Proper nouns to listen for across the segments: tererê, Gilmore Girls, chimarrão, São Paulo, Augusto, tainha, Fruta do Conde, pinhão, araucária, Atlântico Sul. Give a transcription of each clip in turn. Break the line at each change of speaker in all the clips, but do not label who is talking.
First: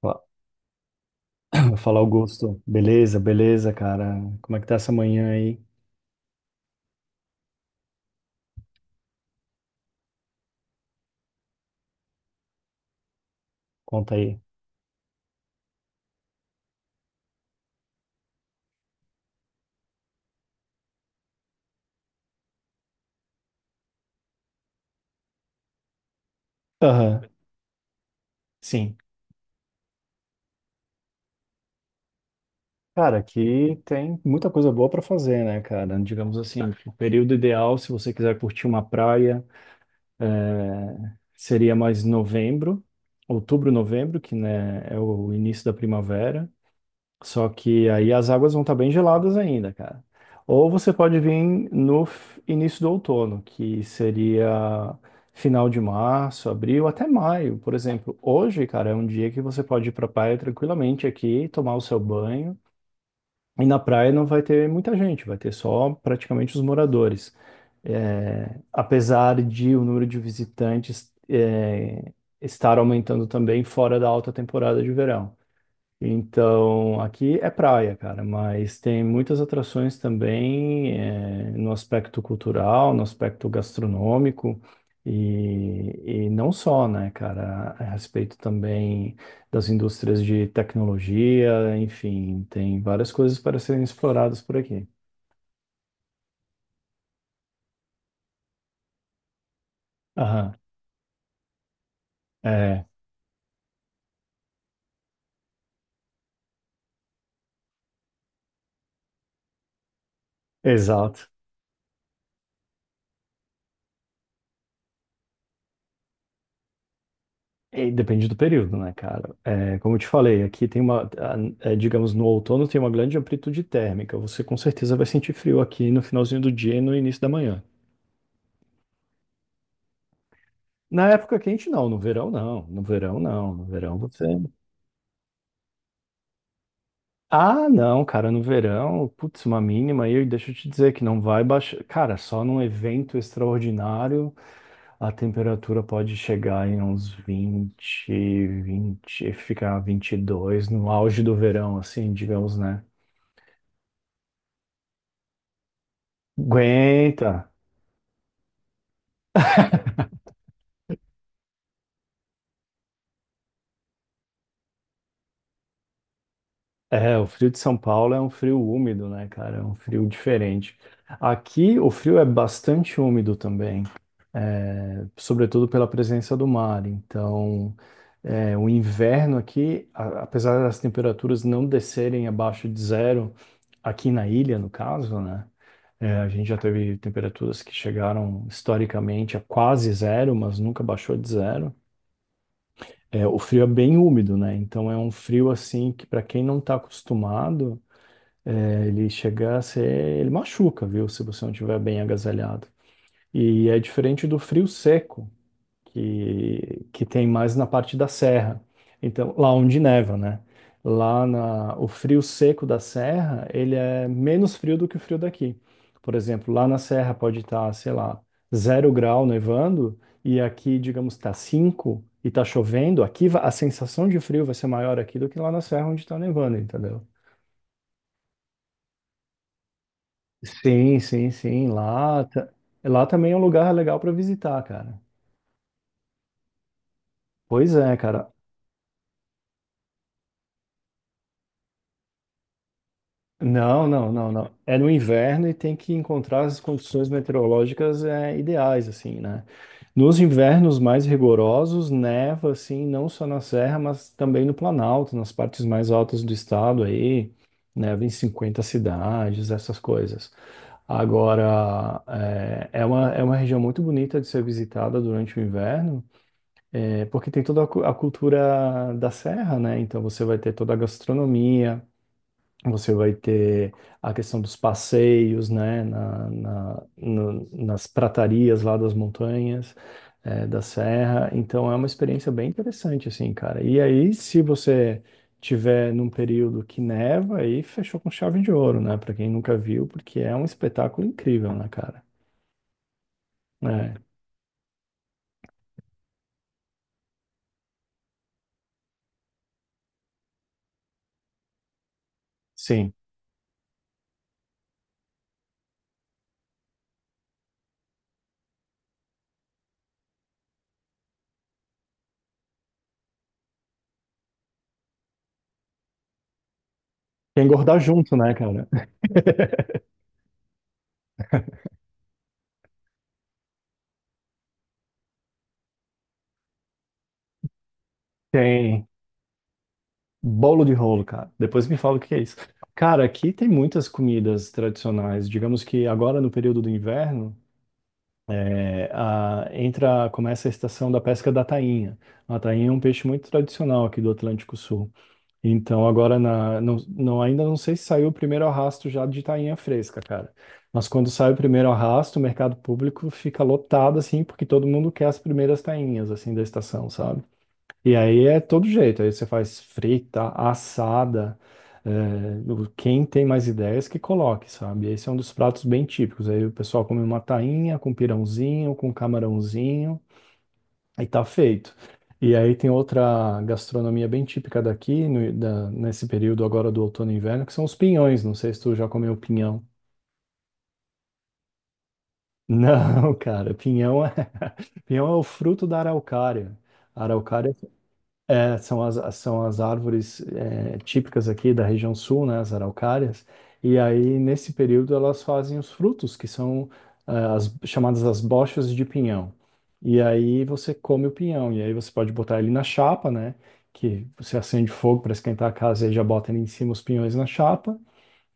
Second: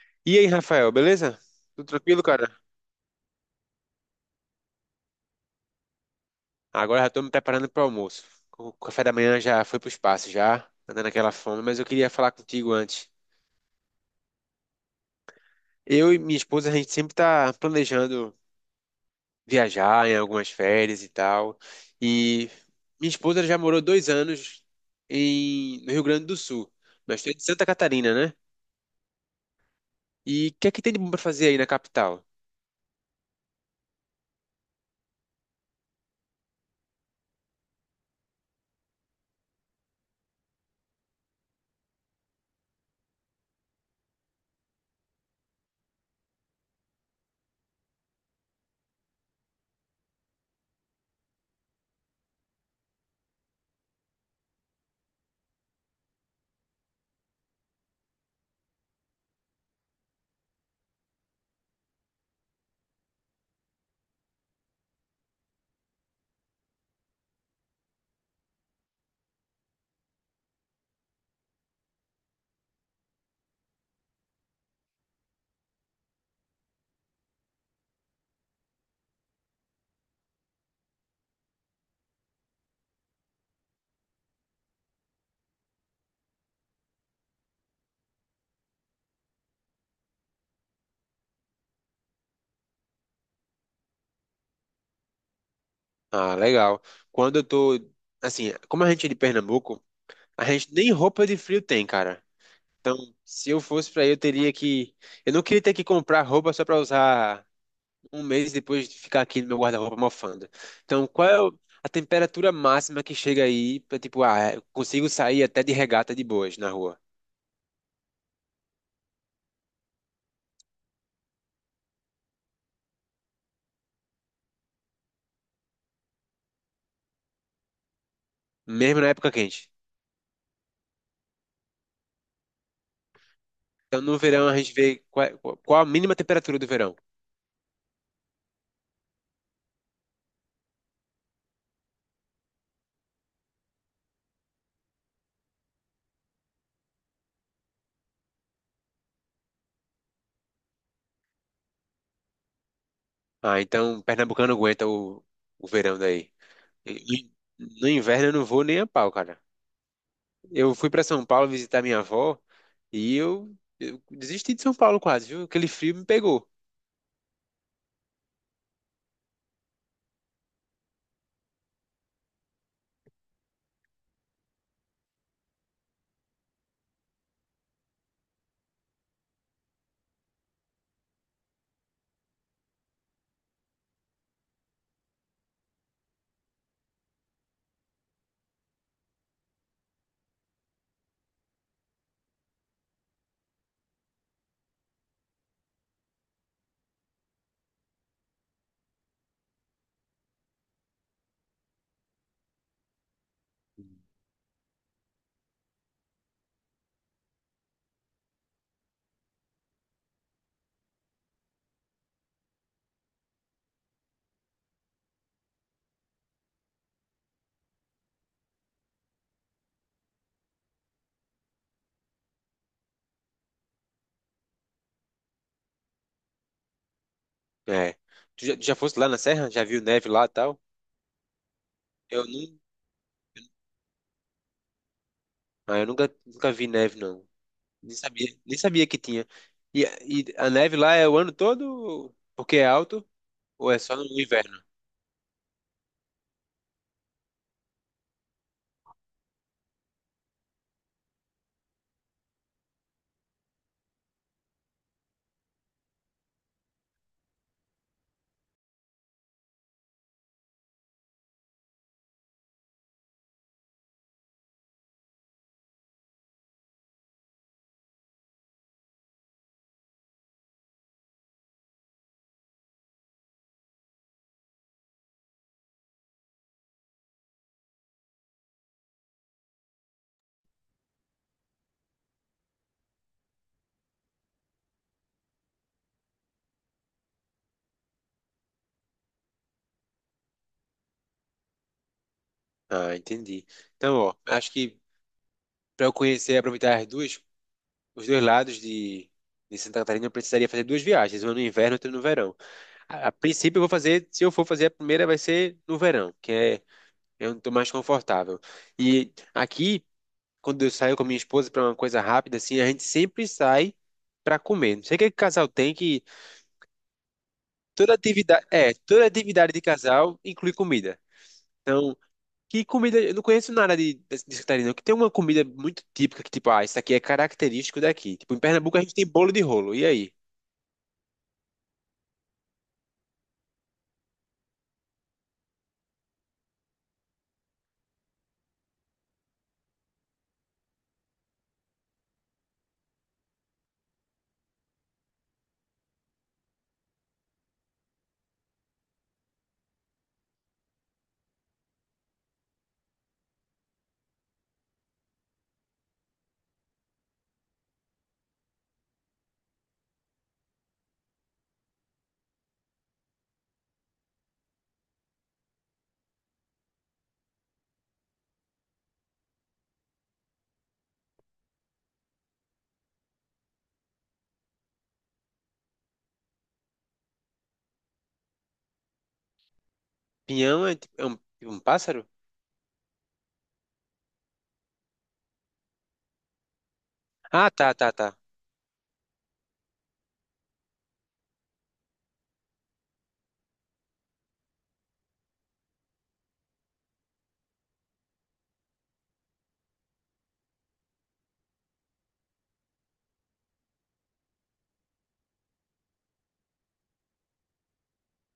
Fa-
E aí, Rafael, beleza? Tudo
Fala,
tranquilo, cara?
Augusto. Beleza, beleza, cara. Como é que tá essa manhã aí?
Agora já tô me preparando pro almoço. O café da manhã já foi pro espaço, já, andando aquela fome, mas eu queria falar contigo antes.
Conta aí.
Eu e minha esposa, a gente sempre tá planejando viajar em algumas férias e tal. E minha esposa já morou 2 anos no Rio Grande do Sul.
Aham,
Nós estamos de Santa Catarina, né?
sim.
E o que é que tem de bom pra fazer aí na capital?
Cara, aqui tem muita coisa boa pra fazer, né, cara? Digamos assim, o período ideal, se você quiser curtir uma praia, seria mais novembro, outubro, novembro, que né, é o início da primavera. Só que aí as águas vão estar bem geladas ainda, cara. Ou você pode vir no início do outono, que seria final de março, abril, até maio, por exemplo. Hoje, cara, é um dia que você pode ir pra praia tranquilamente aqui, tomar o seu banho. E na praia não vai ter muita gente, vai ter só praticamente os moradores. É, apesar de o número de visitantes estar aumentando também fora da alta temporada de verão. Então, aqui é praia, cara, mas tem muitas atrações também, no aspecto cultural, no aspecto gastronômico, e não só, né, cara, a respeito também das indústrias de tecnologia, enfim, tem várias coisas para serem exploradas por aqui.
Ah, legal. Quando eu tô. Assim, como a gente é de Pernambuco, a
Aham,
gente nem roupa de frio tem, cara.
é,
Então, se eu fosse pra aí, eu teria que. Eu não queria ter que comprar roupa só pra usar um mês e depois ficar aqui no meu guarda-roupa mofando. Então,
exato.
qual é a temperatura máxima que chega aí pra, tipo, ah, eu consigo sair até de regata de boas na rua,
E depende do período, né, cara? É, como eu te falei, aqui tem é, digamos, no outono tem uma grande amplitude térmica. Você com certeza vai sentir frio aqui no finalzinho do dia e no início da manhã.
mesmo na época quente.
Na época quente, não. No verão, não. No verão, não. No verão,
Então, no
você.
verão, a gente vê qual, qual a mínima temperatura do verão.
Ah, não, cara, no verão, putz, uma mínima aí. Deixa eu te dizer que não vai baixar. Cara, só num evento extraordinário a temperatura pode chegar em uns 20, 20, ficar 22 no auge do verão, assim, digamos, né?
Ah, então, pernambucano aguenta o verão daí. E
Aguenta.
no inverno, eu não vou nem a pau, cara. Eu fui pra São Paulo visitar minha avó. E eu desisti de São Paulo quase, viu? Aquele frio me pegou.
É, o frio de São Paulo é um frio úmido, né, cara? É um frio diferente. Aqui o frio é bastante úmido também, sobretudo pela presença do mar. Então, o inverno aqui, apesar das temperaturas não descerem abaixo de 0, aqui na ilha, no caso, né? é, a gente já teve temperaturas que chegaram historicamente a quase 0, mas nunca baixou de 0. É, o frio é bem úmido, né? Então é um frio assim que para quem não está acostumado. É, ele chega a ser, ele machuca, viu? Se você não estiver bem agasalhado. E é diferente do frio seco, que tem mais na parte da serra. Então, lá onde neva, né? O frio seco da serra, ele é menos frio do que o frio daqui. Por exemplo, lá na serra pode estar, sei lá, 0 grau nevando, e aqui, digamos, está 5 e está chovendo. A sensação de frio vai ser maior aqui do que lá na serra onde está nevando, entendeu?
É. Tu já, fosse lá na Serra? Já viu neve lá e tal?
Sim, sim, sim.
Eu não.
Lá também é um lugar legal para visitar, cara.
Ah, eu nunca vi neve, não.
Pois é,
Nem
cara.
sabia, nem sabia que tinha. E a neve lá é o ano todo porque é alto ou é
Não,
só no
não, não, não.
inverno?
É no inverno e tem que encontrar as condições meteorológicas ideais, assim, né? Nos invernos mais rigorosos, neva, assim, não só na serra, mas também no Planalto, nas partes mais altas do estado aí, neva em 50 cidades, essas coisas. Agora, é uma região muito bonita de ser visitada durante o inverno. É porque tem toda a a cultura da serra, né? Então você vai ter toda a gastronomia, você vai ter a questão dos passeios, né? Nas pratarias lá das montanhas, da serra. Então é uma experiência bem interessante, assim, cara. E aí, se você tiver num período que neva, aí fechou com chave de ouro, né? Pra quem nunca viu, porque é um espetáculo incrível, né, cara?
Ah, entendi.
É,
Então, ó, acho que para eu conhecer e aproveitar as duas, os dois lados de Santa Catarina, eu precisaria fazer duas viagens, uma no inverno e outra no verão.
sim.
A princípio, eu vou fazer, se eu for fazer a primeira, vai ser no verão, que é Eu não tô mais confortável. E aqui, quando eu saio com a minha esposa para uma coisa rápida, assim, a gente sempre sai para comer. Não sei o que que casal tem que
Quer engordar
toda
junto, né,
atividade,
cara?
é, toda atividade de casal inclui comida. Então, que comida, eu não conheço nada de Catarina, não, que tem uma comida muito típica que tipo, ah, isso aqui é característico daqui. Tipo, em Pernambuco a
Tem.
gente tem bolo de rolo. E aí?
Bolo de rolo, cara. Depois me fala o que é isso. Cara, aqui tem muitas comidas tradicionais. Digamos que agora no período do inverno, entra, começa a estação da pesca da tainha. A tainha é um peixe muito tradicional aqui do Atlântico Sul. Então agora ainda não sei se saiu o primeiro arrasto já de tainha fresca, cara. Mas quando sai o primeiro arrasto, o mercado público fica lotado assim, porque todo mundo quer as primeiras tainhas assim da estação, sabe? E aí é todo jeito, aí você faz frita, assada, quem tem mais ideias que coloque, sabe? Esse é um dos pratos bem típicos, aí o pessoal come uma tainha com pirãozinho, com camarãozinho, aí tá feito. E aí tem outra gastronomia bem típica daqui, nesse período agora do outono e inverno, que são os pinhões, não sei se tu já comeu pinhão.
Pinhão é, é um pássaro?
Não, cara, pinhão é, pinhão é o fruto da araucária. A
Ah,
araucária.
tá, tá, tá.
É, são são as árvores típicas aqui da região sul, né, as araucárias, e aí nesse período elas fazem os frutos, que são chamadas as bochas de pinhão. E aí você come o pinhão, e aí você pode botar ele na chapa, né, que você acende fogo para esquentar a casa e aí já bota ali em cima os pinhões na chapa,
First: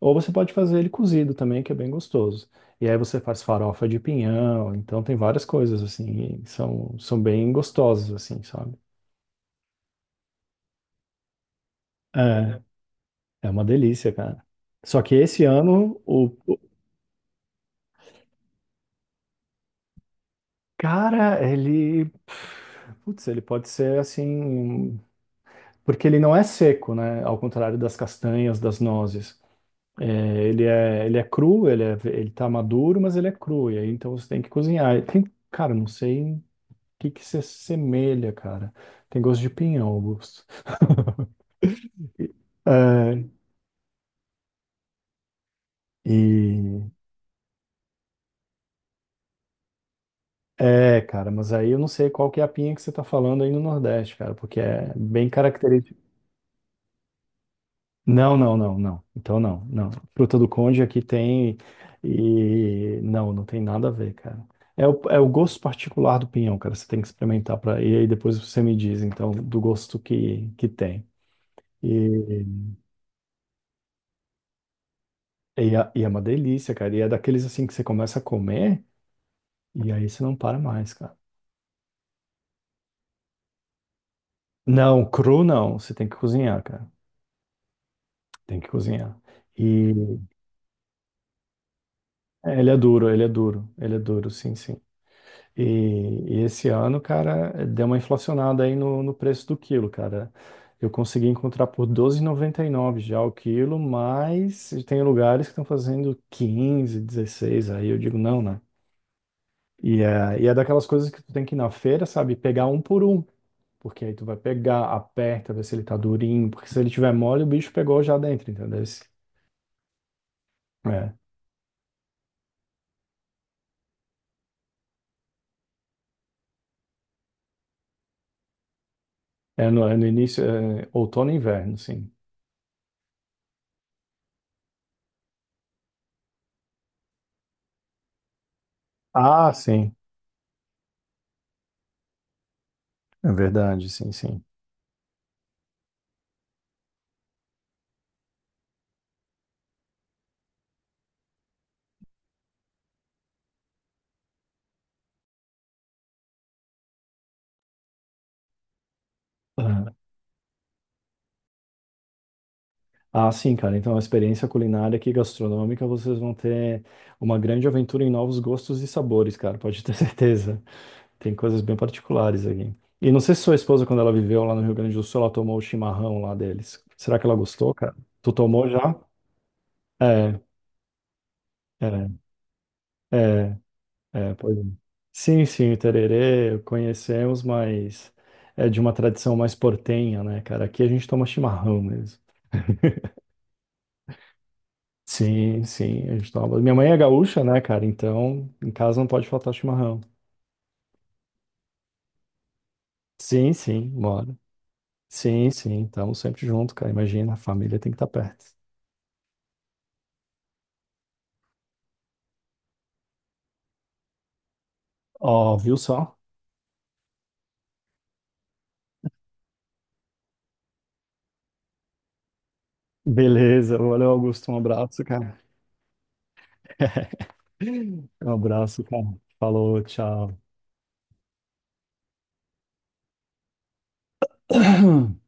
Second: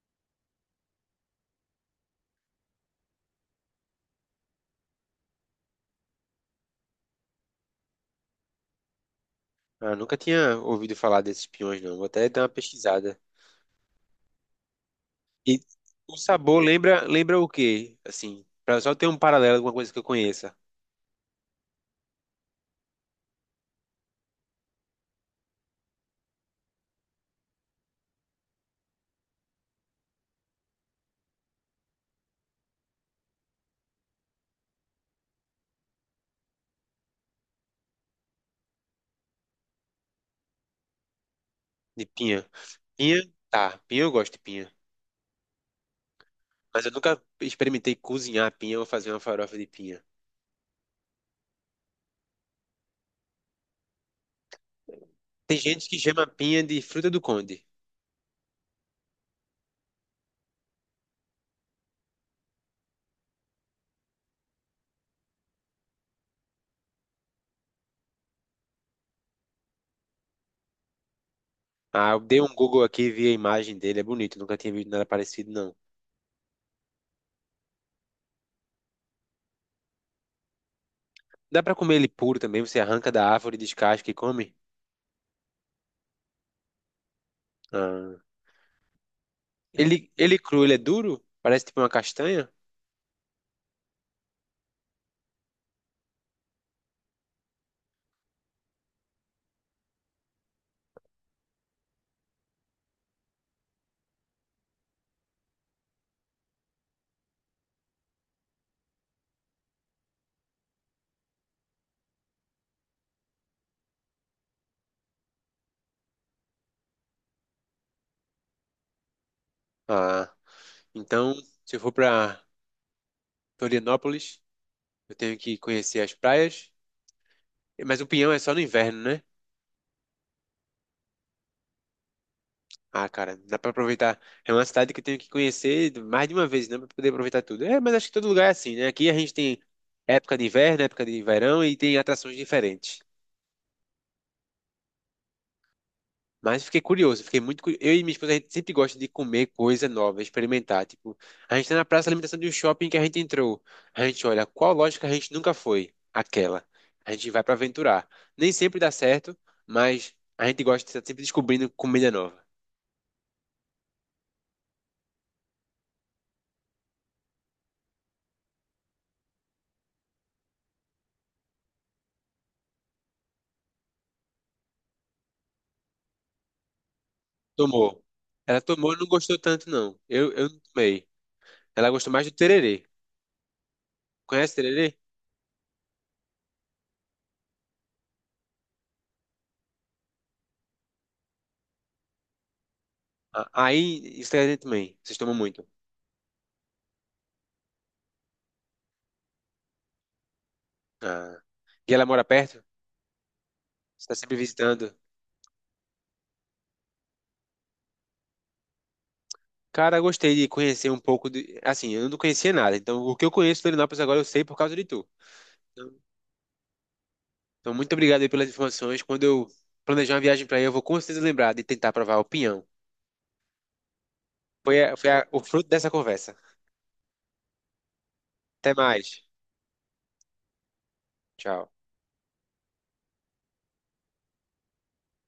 ou você pode fazer ele cozido também, que é bem gostoso. E aí você faz farofa de pinhão, então tem várias coisas assim, e são bem gostosas assim, sabe?
Ah, nunca tinha ouvido falar desses pinhões, não. Vou até dar uma
É,
pesquisada.
é uma delícia, cara. Só que esse
E
ano,
o
o
sabor lembra o quê? Assim, pra só ter um paralelo com uma coisa que eu conheça,
cara, ele. Putz, ele pode ser assim. Porque ele não é seco, né? Ao contrário das castanhas, das nozes. É, ele é cru, ele tá maduro, mas ele é cru. E aí, então você tem que cozinhar. E tem, cara, não sei o que que se assemelha, cara. Tem gosto de pinhão, Augusto.
de pinha. Pinha,
É,
tá, pinha eu gosto de pinha. Mas
e.
eu nunca experimentei cozinhar pinha ou fazer uma farofa de pinha.
É, cara, mas aí eu não sei qual que é a pinha que você tá falando aí no Nordeste, cara, porque é bem
Tem gente que
característico.
chama pinha de fruta do conde.
Não, não, não, não. Então não, não. Fruta do Conde aqui tem e não, não tem nada a ver, cara. É o gosto particular do pinhão, cara. Você tem que experimentar para e aí depois você me diz, então, do gosto que tem.
Ah, eu dei
E,
um Google aqui e vi a imagem dele, é bonito, nunca tinha visto nada parecido,
e,
não.
é, e é uma delícia, cara. E é daqueles assim que você começa a comer e aí você não para mais, cara.
Dá pra comer ele puro também, você arranca da árvore, descasca e come?
Não, cru não. Você tem que cozinhar, cara.
Ah.
Tem que cozinhar.
Ele,
E
ele é cru, ele é duro? Parece tipo uma castanha?
ele é duro, ele é duro, ele é duro, sim, sim. E, e esse ano, cara, deu uma inflacionada aí no preço do quilo, cara. Eu consegui encontrar por 12,99 já o quilo, mas tem lugares que estão fazendo 15, 16. Aí eu digo não, né? E é daquelas coisas que tu tem que ir na feira, sabe? Pegar um por um, porque aí tu vai pegar, aperta, ver se ele tá durinho, porque se ele tiver mole, o bicho pegou já dentro, entendeu?
Ah,
É,
então, se eu for pra Florianópolis... Eu tenho que conhecer as praias. Mas o Pinhão é só no inverno, né?
é no início, é outono e inverno, sim.
Ah, cara, dá pra aproveitar. É uma cidade que eu tenho que conhecer mais de uma vez, né? Pra poder aproveitar tudo. É, mas acho que todo lugar é assim, né? Aqui a gente
Ah,
tem
sim,
época de inverno, época de verão e tem atrações diferentes.
é verdade, sim, sim.
Mas fiquei curioso, fiquei muito curioso. Eu e minha esposa, a gente sempre gosta de comer coisa nova, experimentar. Tipo, a gente tá na praça de alimentação de um shopping que a gente entrou. A gente olha, qual loja que a gente nunca foi? Aquela. A gente vai pra aventurar. Nem sempre dá certo, mas a gente gosta de estar sempre descobrindo comida nova.
Ah, sim, cara. Então, a experiência culinária aqui gastronômica, vocês vão ter uma grande aventura em novos gostos e sabores, cara. Pode ter certeza. Tem coisas bem particulares aqui. E não sei se sua esposa, quando ela viveu lá no Rio Grande do Sul, ela tomou o chimarrão lá deles. Será que ela gostou, cara?
Tomou.
Tu
Ela
tomou
tomou
já?
e não gostou tanto, não. Eu,
É,
eu não tomei. Ela
é,
gostou mais do tererê.
é, é,
Conhece
pois é.
tererê?
Sim, sim, o tererê conhecemos, mas é de uma tradição mais portenha, né, cara? Aqui a gente toma chimarrão mesmo.
Ah, aí, isso aí também. Vocês tomam
Sim,
muito.
sim, a gente toma. Minha mãe é gaúcha, né, cara? Então, em casa não pode faltar chimarrão.
Ah. E ela mora perto?
Sim, sim,
Você está
bora.
sempre visitando?
Sim, sim, estamos sempre junto, cara. Imagina, a família tem que estar perto.
Cara, eu gostei de conhecer um pouco de... Assim, eu não conhecia nada. Então, o que eu conheço de Florianópolis agora, eu sei por causa de tu.
Ó, viu
Então,
só?
então, muito obrigado aí pelas informações. Quando eu planejar uma viagem para aí, eu vou com certeza lembrar de tentar provar o pinhão.
Beleza, valeu, Augusto. Um
Foi, a-
abraço,
foi a-
cara.
o fruto dessa conversa.
Um
Até
abraço, cara.
mais.
Falou, tchau.
Tchau.